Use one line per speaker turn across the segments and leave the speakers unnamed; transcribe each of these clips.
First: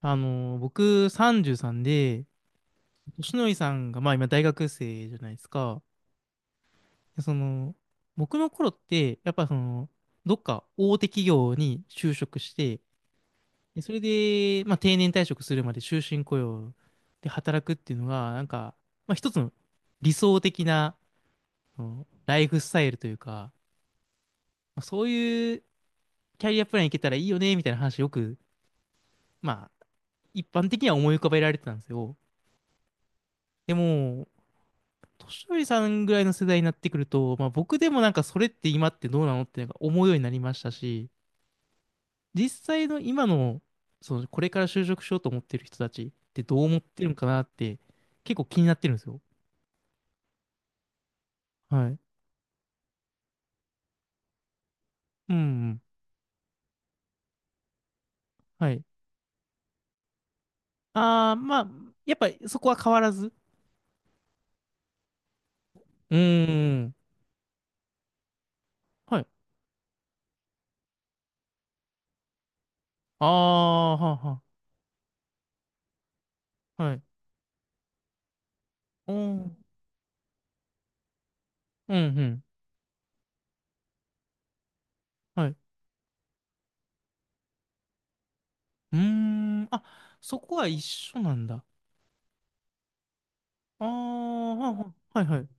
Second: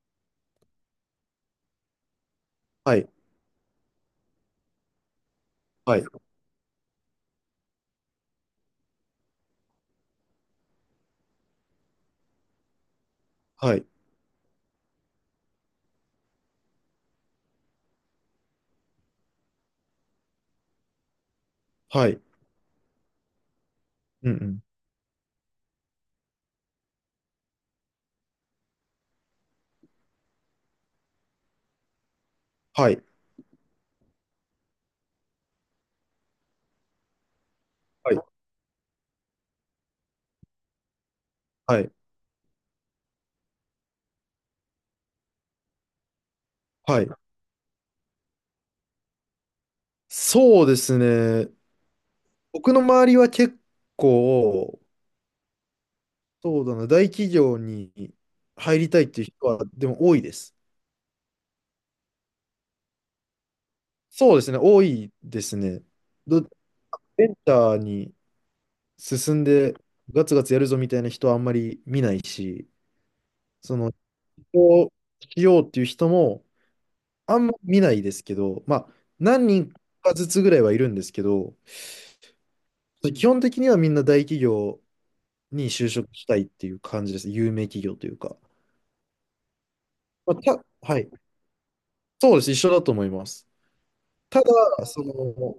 あの、僕33で、
はい、
としのりさんが、まあ今大学生じゃないですか。
はい、
でその、僕の頃って、やっぱその、どっか大手企業に就職して、
は
で
い、
それで、まあ定年退職するまで終身雇用で働くっていうのが、なんか、まあ一つの理想的な、その
はい、
ライフスタイルというか、
うんうん、
まあ、そういうキャリアプランいけたらいいよね、みたいな話よく、まあ一般的には思い浮かべられてたんですよ。
はい、
でも、年寄りさんぐらいの世代になってくると、まあ、僕でもなん
はい、
かそれって今ってどうなのってなんか思うようになりましたし、
はい、
実際の今の、そのこれから就職しようと思ってる人たちってどう思って
はい。
るのかなって結構気になってるんですよ。
そうですね。
はい。
僕の周りは結構、
うんうん。
そうだな、大企業に
は
入
い。
りたいっていう人は、でも多いです。
ああ、まあ、やっぱりそこは変わらず。
そうですね、多いですね。
う
ど、
ーん。
ベンチャーに
はい。
進んで、ガツガツやるぞみたいな人はあんまり見ないし、
あ
そ
あ、
の、起
はあは
業しようっていう人も、
あ。はい。
あんま見ないですけど、まあ、
お
何
ー。
人かずつぐらいはいるんですけど、
うんうん。
基本的にはみんな大企業
はい。う
に就職したいっていう感じです。有名企業というか。
ーん。あ、
まあ、
そこは一
はい。
緒なんだ。
そうです。一緒だと思います。
あ
た
あ、はあ
だ、
は
そ
あはいはい。
の、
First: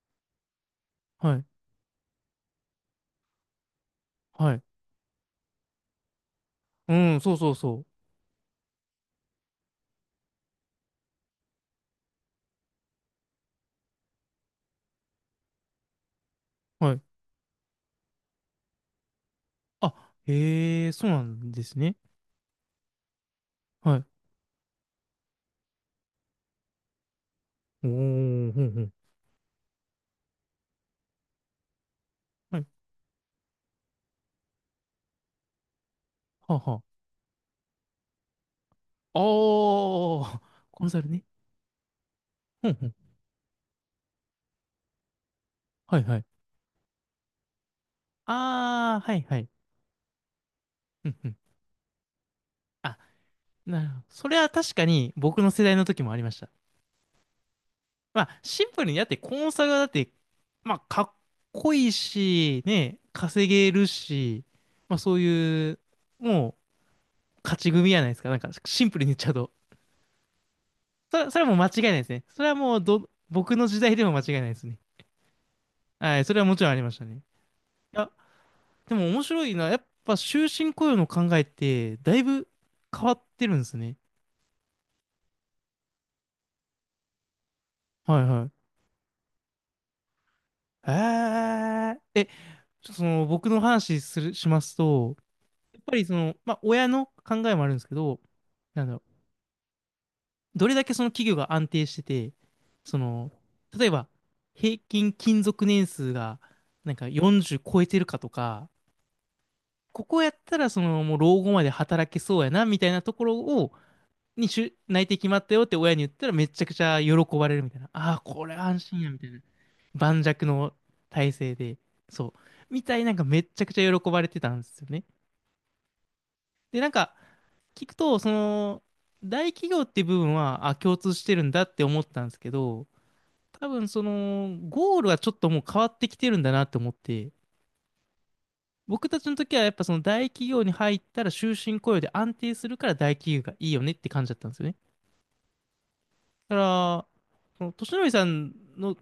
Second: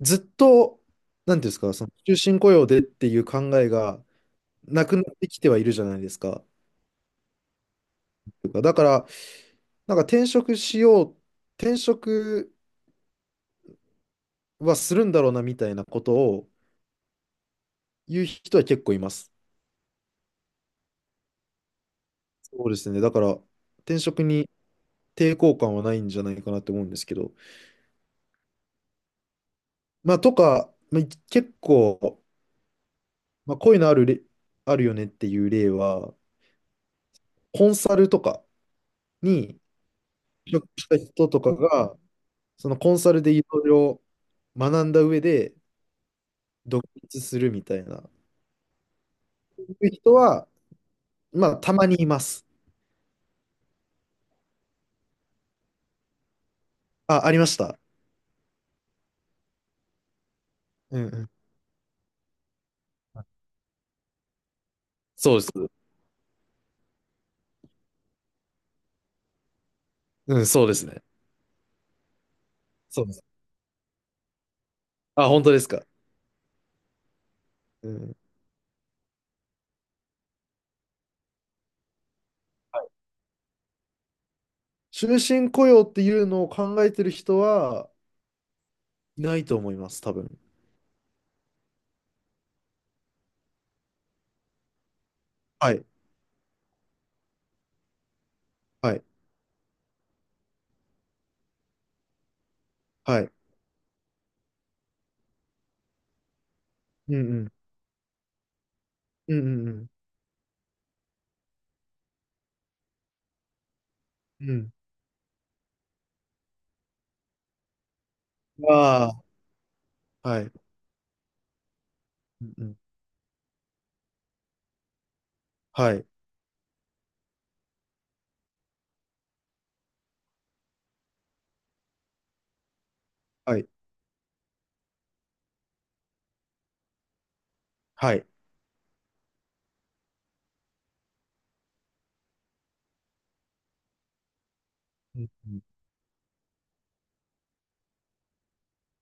ずっと、
は
なんて
い。
いうんですか、その、終身雇用でっていう考えが
はい。
なくなってきてはいるじゃないですか。
うん、そうそうそ
というかだから、なんか転職しよう、転職はするんだろうなみたいなことを
う。はい。
言う人は結構います。
あ、へえ、そうなんですね。
そうですね。だから、
は
転
い。
職に抵抗感はないんじゃないかなって思うんですけど。
おー、ほんほん。
まあ、とか、まあ、結構、
はい。
まあ、こういうのあるれ、あるよねっていう例は、
はあはあ。
コンサルとかに
おー、
就職
コ
し
ン
た
サルね。
人とかが、
ほ
そ
ん
の
ほ
コ
ん。
ンサルでいろいろ学んだ上で
はいはい。
独立するみたいな、
あー、はいはい。
いう人は、
うんうん。
まあ、たまにいます。
あ、なるほど。それは確かに僕の世代の時もありました。
あ、ありました。
まあ、シンプルに、だってコンサルはだって、まあ、
う
か
んう
っ
ん。
こいいし、ね、稼げるし、まあそう
そうで
い
す。
う、もう、勝ち組やないですか。なんか、シンプルに言っちゃうと。
うん、そうですね。
それ、それはもう間違いないですね。それはもう
そう
ど、
です。
僕の時代でも間違いないですね。
あ、本当ですか。
はい、それはもちろんありましたね。い
う
や、
ん。
でも面白いな。やっぱ終身雇用の考えって、だいぶ変わってるんですね。
終身雇用っていうのを考えてる人は
はいはい。
いないと思います、多分。
えちょっとその、僕の話する、しますと、
は
やっ
い、
ぱりその、まあ、親の考えもあるんですけど、なん
は
だろ
い、
う、どれだけその企業が安定してて、そ
は
の、
い。
例えば、平均勤続年数が、なんか
うんうん。
40超えてるかとか、
うんうんうん。
ここやったら、その、もう老後まで働けそうやな、みたいなところを、に
うん、
し内定決まったよって親に言ったらめちゃくちゃ喜ばれるみたいな。ああ、これ安心や、みた
あ
いな。盤
あ、は
石
い。
の体制で。そう。
うんうん、
みたいなんかめちゃくちゃ喜ばれてたんですよね。
はい。
で、なんか、聞くと、その、大企業っていう部分は、あ、共通してるんだって思ったんですけど、
は
多
い。
分その、ゴールはちょっともう変わってきてるんだなって思って、
はい。
僕たちの時はやっぱその大企業に入ったら終身雇用で安定するから大企業がいいよねって感じだったんですよね。
うんうん、
だから、その、年寄さんの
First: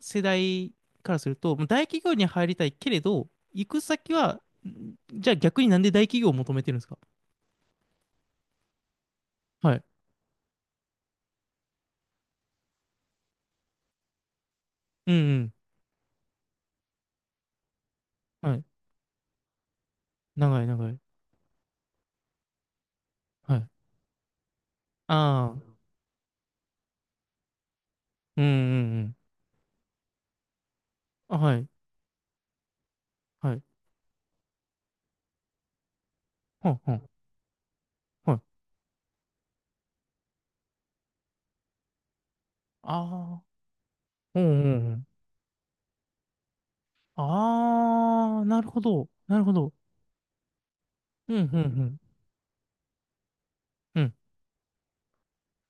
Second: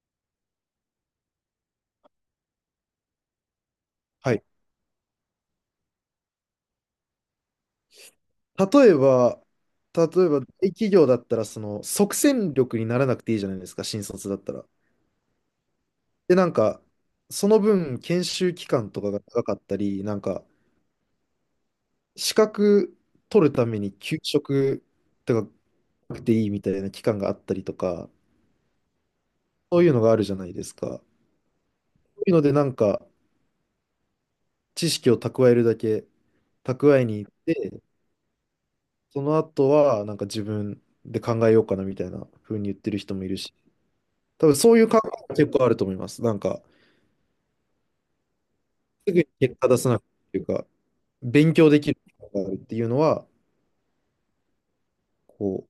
世代からすると、もう大企業に入りたいけれど、行く先
は
は、
い。
んじゃあ逆になんで大企業を求めてるんですか？
例えば、
はい。
例えば、大企業だったら、その、即戦力にならなくていいじゃないですか、新卒だったら。
うん
で、なんか、その分、研
うん。
修
はい。
期間とかが長かったり、なんか、
長い長い。
資格取る
は
た
い。
めに休職と
あ
か
あ。
なくていいみたいな期間があったりとか、
うんうんうん。
そういうのがあるじゃないですか。
あ、はい。
そういうので、なんか、
はい。
知識を蓄えるだけ、
はんは
蓄え
ん。
に行って、
はい。
その後は、なんか自分で考えようかなみたいな風に言ってる
あ
人もいる
あ。
し、
う
多分
んう
そうい
ん
う
う
考
ん。
えも結構あると思います。なんか、
ああ、なるほど。
すぐに
なるほ
結果
ど。
出さなくていうか、
うんうんう
勉強できる
ん。
っていうのは、
うん
こう、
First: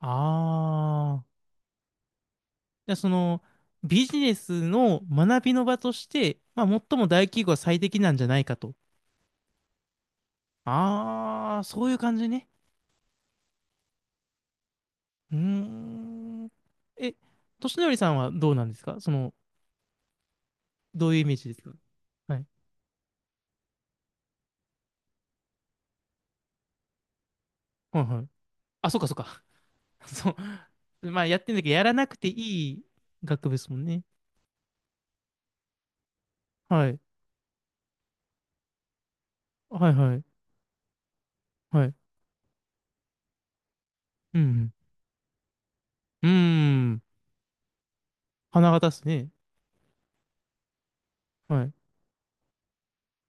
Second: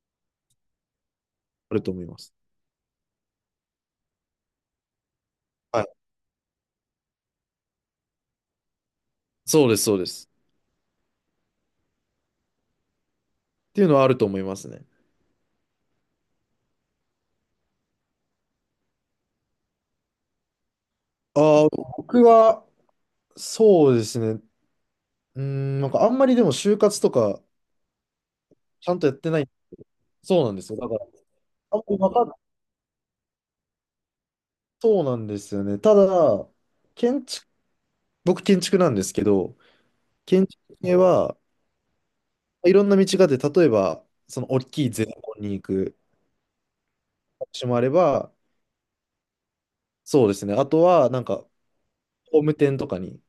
ああ。
あると思います。
じゃあその、ビジネスの学びの場
はい。
として、まあ、最も大企業は最適なんじゃないかと。
そうです、そうです。
ああ、そういう感じね。
っていうのはあると思いますね。
うーん。え、としのりさんはどうなんですか？その、どういうイメージです
ああ、
か？
僕
はい。
は、そうですね。うーん、なんかあんまりでも就活とか、
はいはい。
ち
あ、
ゃ
そ
ん
っ
と
か
や
そっ
ってな
か。
い。
そ
そうなんですよ。だから、
う。まあ、やってんだけど、
あん
や
ま
ら
り
な
分
く
か
て
っ
いい学部ですもんね。
そうなんですよね。ただ、
はい。
建築、僕建築なんですけど、
はいはい。
建築系は、
はい。
いろんな道があって、例えば、
う
その大
ん。
きいゼネコンに行く
うん。うーん。
道もあれば、
花形っすね。
そうですね。あとは、なんか、
はい。
工務店とかに、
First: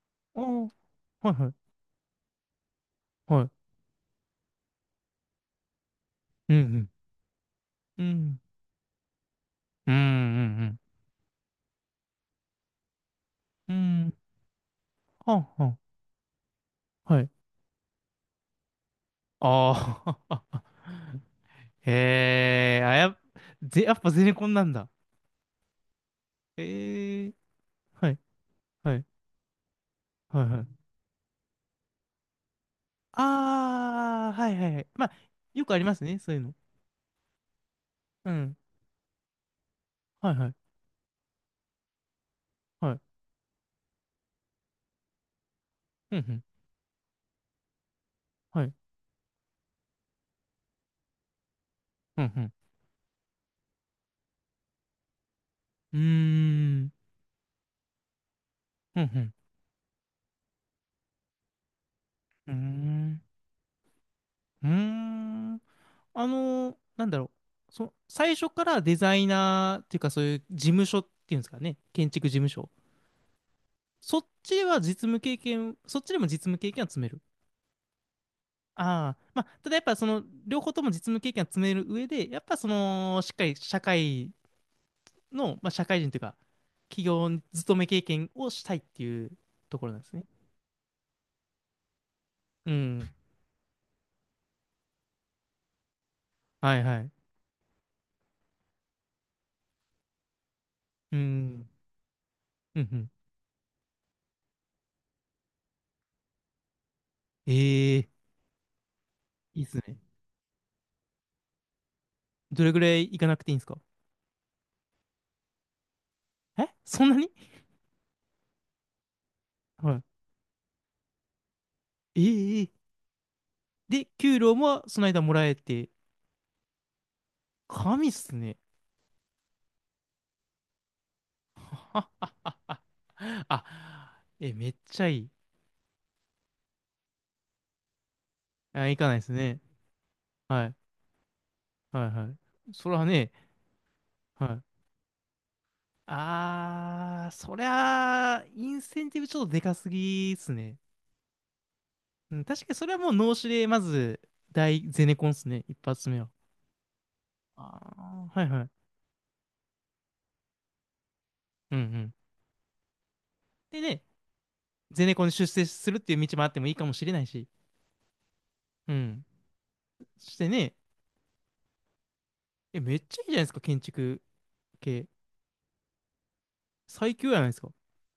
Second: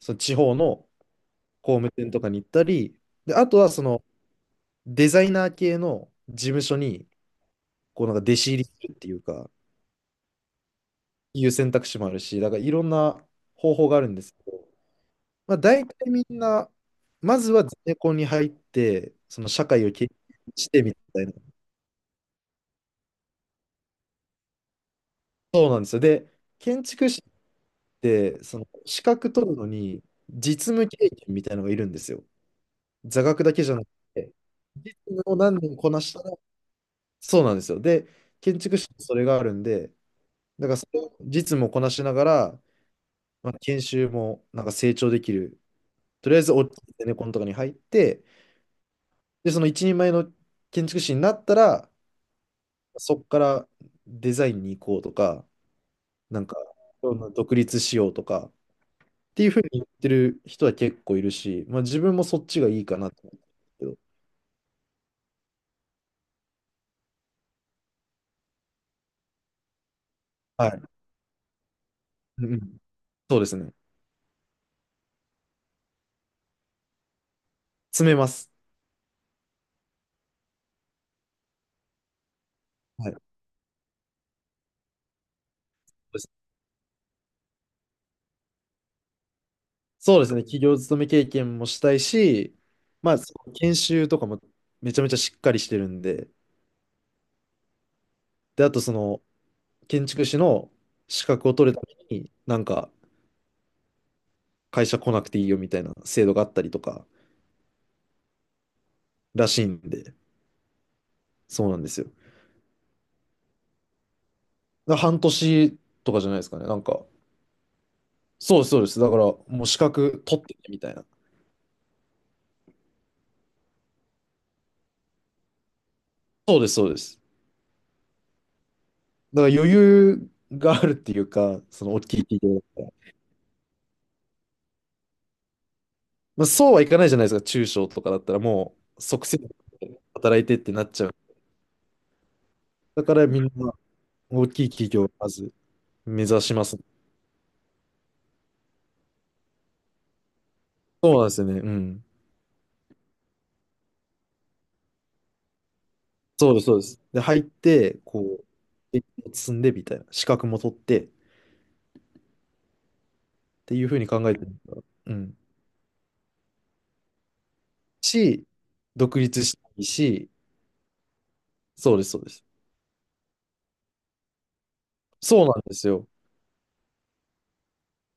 その地
ああ、
方
は
の
いはい。
工務店とかに行ったり、で、
は
あ
い。
とは、その、デザイナー系の事
うんう
務所
ん。
に、
う
こう、なんか弟
ん
子入りするっていうか、
うんうん
いう選択肢もあるし、だからいろんな
うん。
方法があ
う
るん
ん。
ですけど、
はん
まあ、
はん。
大体みんな、
はい。
まずはゼネコンに入って、その社会を経
あ
験し
あ。
てみたいな。
へえ、あ、やっ、ぜ、やっぱゼネコンなんだ。
そうなんですよ。で、建築士
ええ、はい、
で、その
は
資
い、
格取るのに
はい、は
実
い。
務経験みたいなのがいるんですよ。座学だけじゃなく
あ
て、
あ、はいはいはい。
実
まあ、
務を何
よく
年
あり
こ
ま
な
す
し
ね、
た
そ
ら、
ういうの。
そうなんですよ。で、
うん。
建築士にそれがあるんで、
はいはい、
だからそれを実務をこなしながら、
はい。
まあ、研修もなんか成長できる。
うん
と
う
りあえ
ん。
ず大きいゼネコンとかに入って、
はい。
で、その一人前の建築士になったら、
うんうん。
そこからデザインに行こうとか、
うー
なんか、
ん。
独立しようとか、
うんうん。
っていうふうに言ってる人は結構いるし、まあ自分もそっ
うー
ちがいいかなと
ん。
思うんですけど。
うーん。あのなんだろう。そ、最初からデザイナーっていうか、そういう事
はい。
務所っていうんですかね。建築事
う
務
んう
所。
ん。そうですね。
そっちでは実務経験、そっちでも実務経験は積める。
詰めます。
ああ、まあ、ただやっぱその、両方とも実務経験は積める上で、やっぱそ
はい。そ
の、しっかり社会の、まあ、社会人
う
とい
で
う
す
か、
ね。
企業勤め経験をしたいっていうところなんです
そう
ね。
ですね。企業勤め経験もしたいし、
うん。
まあ、その研修とかもめちゃめちゃしっかりしてるんで、
はいはい。
で、あとその建築士の
う
資格を
ん。
取るために、なん
うん
か
うん。
会社来なくていいよみたいな制度があったりとか
ええ、
ら
い
し
いっ
い
す
ん
ね。
で、そうなんですよ。
どれぐらい行かなくていいんですか？
だから半年とかじゃないですかね。
え
なんか、
そんなに
そうです、そうです。だからもう資
はい。
格取ってねみたいな。
ええ、で、給料もその間もらえて、
そうです、そうです。
神っすね。
だから余裕があるっていうか、その大
あ、
きい企業だったら。
あ、え、めっちゃいい。
まあ、そうはいかないじゃないですか、中小とかだったらも
あ、行
う
かないで
即
す
戦力
ね。
で働いてっ
は
て
い。
なっちゃう。
はいはい。それ
だ
は
から
ね、
みんな
は
大き
い。
い企業をまず目指します。
あー、そりゃあ、インセンティブちょっとでかすぎっすね。
そうなんですよね。うん。
うん、確かにそれはもう脳死で、まず、大ゼネコンっすね。一発目は。
そうです、そうです。で、入っ
あ
て、こ
ー、は
う、
いはい。
経験を積んでみたいな、資格も取ってっ
うんうん。
て
で
いうふう
ね、
に考えてるんだ。
ゼ
う
ネコンに
ん。
出世するっていう道もあってもいいかもしれないし。
し、
う
独
ん。
立したいし、
そしてね、
そうです、そうです。
え、めっちゃいいじゃないですか、建築系。
そうなんですよ。
最強じゃないですか。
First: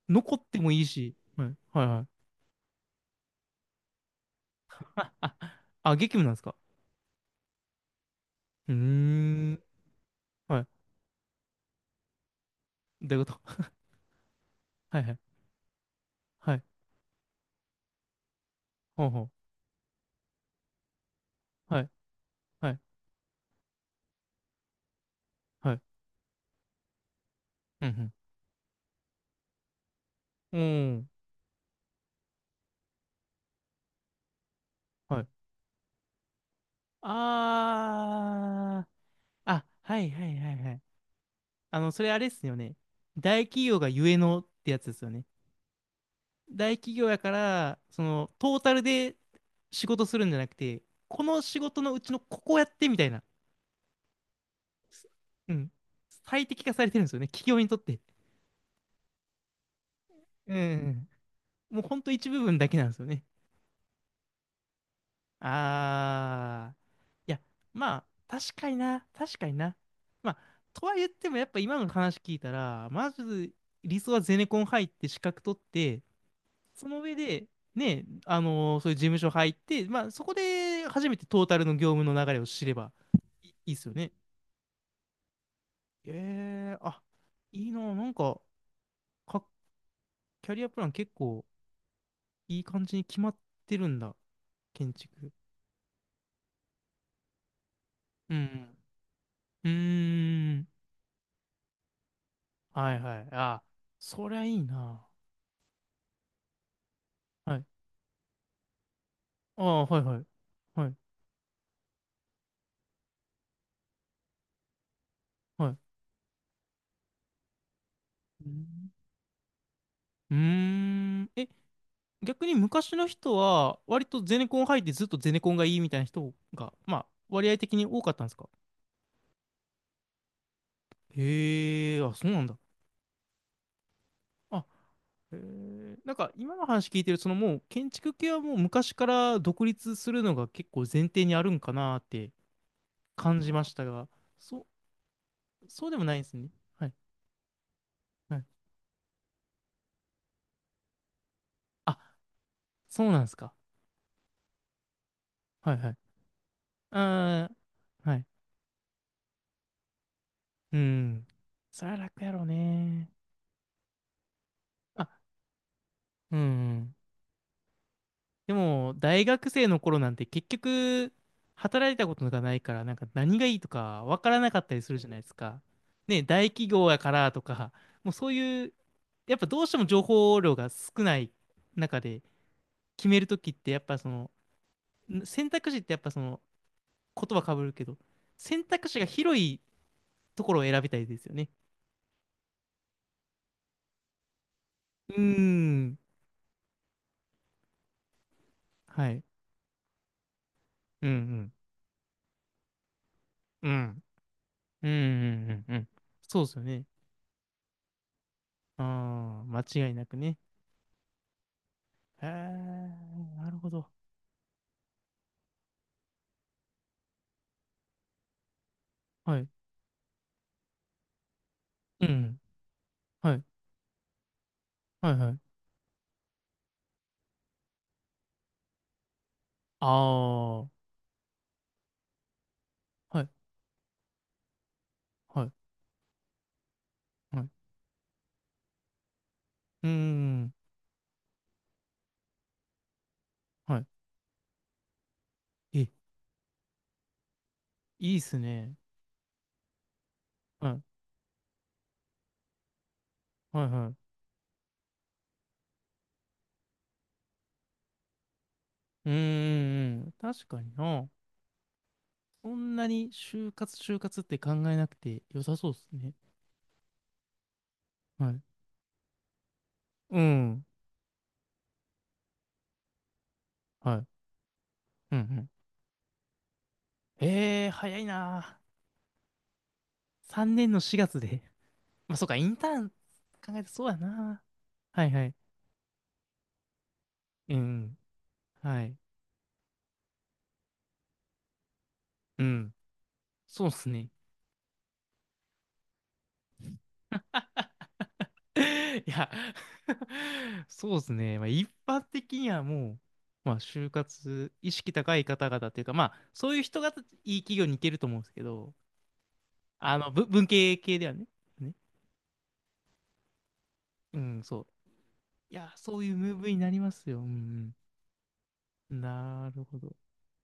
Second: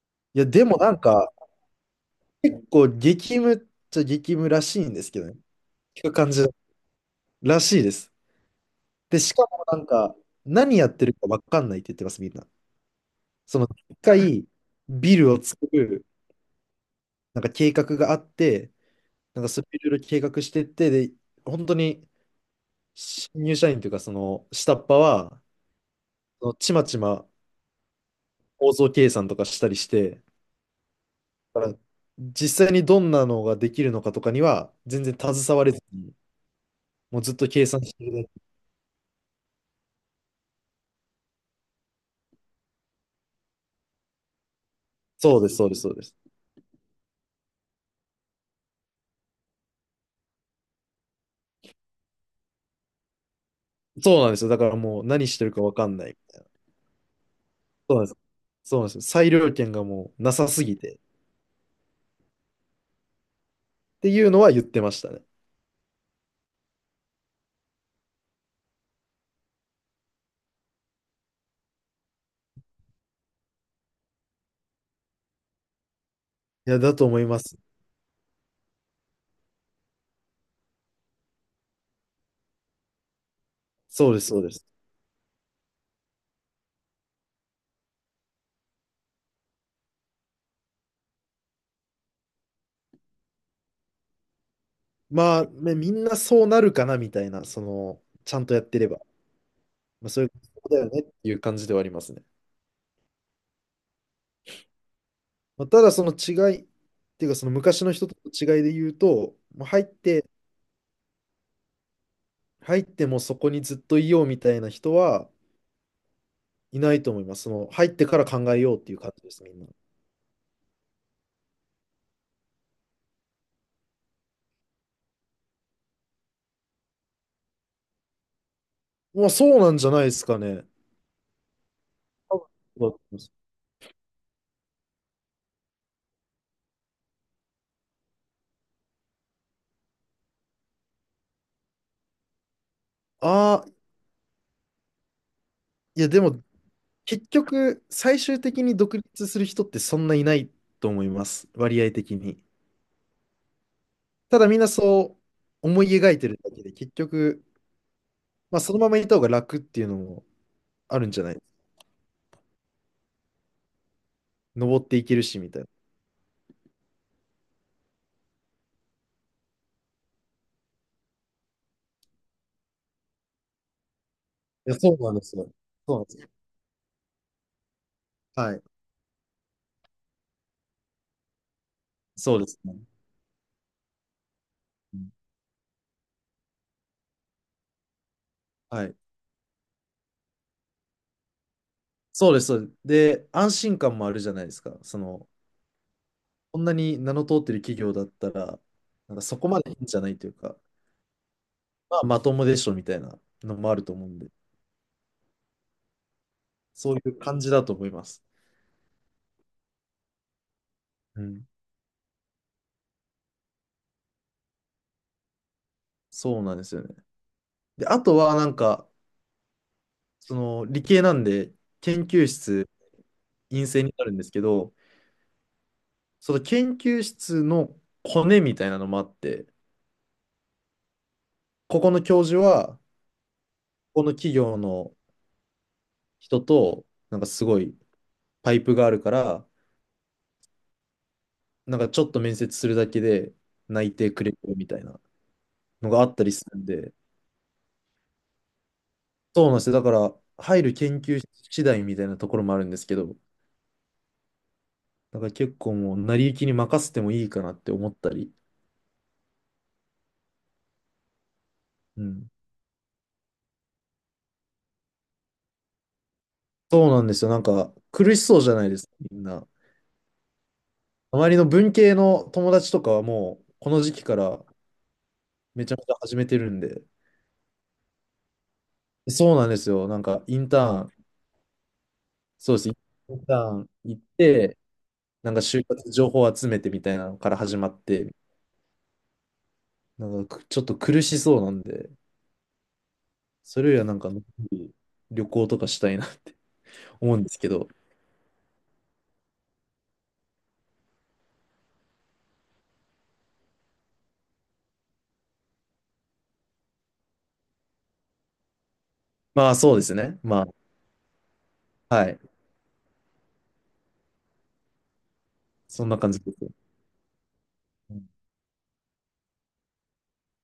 残っ
いや、
て
で
も
も
いい
なん
し。
か、
はいはいはい。
結構激務っちゃ激務らしいんで
あ、
すけど
あ、
ね。
あ
聞
激
く
務
感
なんで
じ
すか？
らしいです。
うー
で、しか
ん。
もなんか、
はい、
何やってるかわかんないって言ってます、みんな。
どういうこと？
その、一回、
はいはい。
ビルを作る、
はい。
なんか計画があって、
ほうほう。
なんかそれいろいろ計画してって、で、本当
はい。
に、
はい。
新入社員というか、その、下っ端は、
はい。
そのちまちま
うん
構造計算とかしたりして、
うん。うん。
だから実際にどんなのができるのかとかには、全然
はい。
携われずに、もうずっと計算してるだけ。
あー。あ、はいはいはいはい。あの、それあれっすよね。大企業がゆえのってやつですよね。
そうです、そうです、そうです。
大企業やから、その、トータルで仕事するんじゃなくて、この仕事のうちのここやってみたいな。
そうなんですよ。だからもう
す
何してる
う
か
ん。
わかんないみたい
最
な。
適化されてるんですよね。企業にとっ
そう
て。
なんです。そうなんですよ。裁量権がもうなさ
うんう
すぎて
ん
っ
うん。もうほんと一部分だけなんですよね。
ていうのは言ってましたね。
ああ、いや、まあ、確かにな、確かにな。まあ、とは言っても、やっぱ今の話聞いたら、まず理想はゼネコン入って資格取って、
いや、
そ
だ
の
と
上
思いま
で、
す。
ね、そういう事務所入って、まあ、そこで初めてトータルの業務の流れを知ればいいいっすよね。
そうです、そうです。
えー、あ、いいな、なんか、か、キャリアプラン結構いい感じに決まってるんだ、建築。
まあ、ね、みんなそうなるかなみたいな、その、ち
う
ゃんとやっ
ん
てれば。
うん。う
まあ、そういう
ーん。
ことだよねっていう感じではありますね。
はいはい。あ、そりゃいいな。
まあ、ただ、その違い、っていうか、その
はい。
昔の人との違いで言うと、
あ
もう入
あ、
っ
はいはい。
て、
はい、
入ってもそこにずっといようみたいな人は
はい。
いないと思います。その、入ってから考
う
えようっ
ん。
ていう感じです、みんな。
うーん。え、逆に昔の人は、割とゼネコン入ってずっとゼネコンがいいみたいな人が、まあ、割合的に多かったんですか？
まあ、そうなんじゃないですかね。
へえ、あ、そう
多
なん
分
だ。
そうだと思います。
あ、へえ。なんか、今の話聞いてる、そのもう、建築系はもう昔から独立するのが結構前提にあるんかなって感じ
あ
ま
あ、
したが、そ、そうで
い
も
や、
ない
で
んです
も、
ね。はい、
結局、最
は
終
い。
的に独立する人ってそんないないと思います。割合
あ、
的に。
そうなんですか？
ただ、みんなそう
はい
思い
はい。
描いてるだけで、結局、
ああ、はい。
まあ、そのままいた方が楽っていうのも
う
あるんじゃ
ん。
ない。
そりゃ楽やろうね。
登ってい
あ、
けるし、みたいな。
うん。でも、大学生の頃なんて結局、働いたことがないから、なんか何がいいとかわからなかっ
い
た
や、
りす
そ
る
う
じゃ
なん
ない
で
です
すよ。
か。
そうなんです
ね、
よ。
大企業やからとか、もうそう
はい。
いう、やっぱどうしても情報量が少ない中で
そうですね。
決めるときって、やっぱその、
うん。
ん選択肢ってやっぱその、言葉かぶるけど、選
は
択
い。
肢が広いところを選びたいですよね。
そうです。そうです。で、安心感もあるじゃないですか。そ
うー
の、
ん。
こんなに名の通ってる企業だったら、
は
なんか
い。
そこまでいいんじゃないというか。
うんうん。
まあ、まともでしょみたいなの
う
もあると
ん。
思うんで、
うんうんうんうん。そうですよね。
そういう感じだと思います。
ああ、間違いなくね。
うん。
へえ、なるほど。
そうなんですよね。で、あとはなんか、
はい。
その理系なんで、研
う
究
ん。
室
はい。
陰性になるんですけど、
はいはい。
その研究室のコネみたいなのもあって、
ああ、は
ここの教授は、
い。
この企業の
はい。
人と、なんか
は
す
い。
ごいパイプがあるから、
うーん。
なんかちょっと面接するだけで
は
内定くれるみたいな
い。え、
のがあったりするんで、
いいっすね。
そうなんですよ。だから、入
は
る
い。
研究室次第みたいなところもあるんですけど、
はいはい。
だから結構もう、成り行きに任せてもいいかなって思ったり。
うーん。確かにな。
うん。
そんなに就活就活って考えなくて良さそうっすね。
そうなんですよ。なんか、苦し
は
そ
い。
うじゃないですか、みんな。
うん。
周りの文系の友達とかはもう、この時
は
期
い。
から
うんうん。
めちゃめちゃ始めてるんで。
ええ、早いな。
そうなんですよ。なんか、イン
3
タ
年の
ーン、
4月で。まあ、そうか、イ
そ
ン
うで
タ
す。イ
ーン
ンター
考えて
ン
そうや
行っ
な。
て、
はいは
なん
い。
か就活情報集めてみたいなのから
う
始まっ
ん。
て、
はい。
なんかちょっと苦しそうなんで、
うん。
そ
そ
れ
う
よ
で
りは
す
なんか
ね。
のんびり旅行とかしたいな と思うんですけど、
いや そうですね。まあ、一般的にはもう、まあ、就活意識高い方々というか、まあ、そういう人がいい企業に行けると思うんですけど、
まあそうです
あの、
ね。
ぶ
ま
文系系ではね。ね。
あ、はい。
うん、そう。いや、
そん
そ
な
うい
感
う
じで
ムーブ
す。
になりますよ。うんうん。なるほど。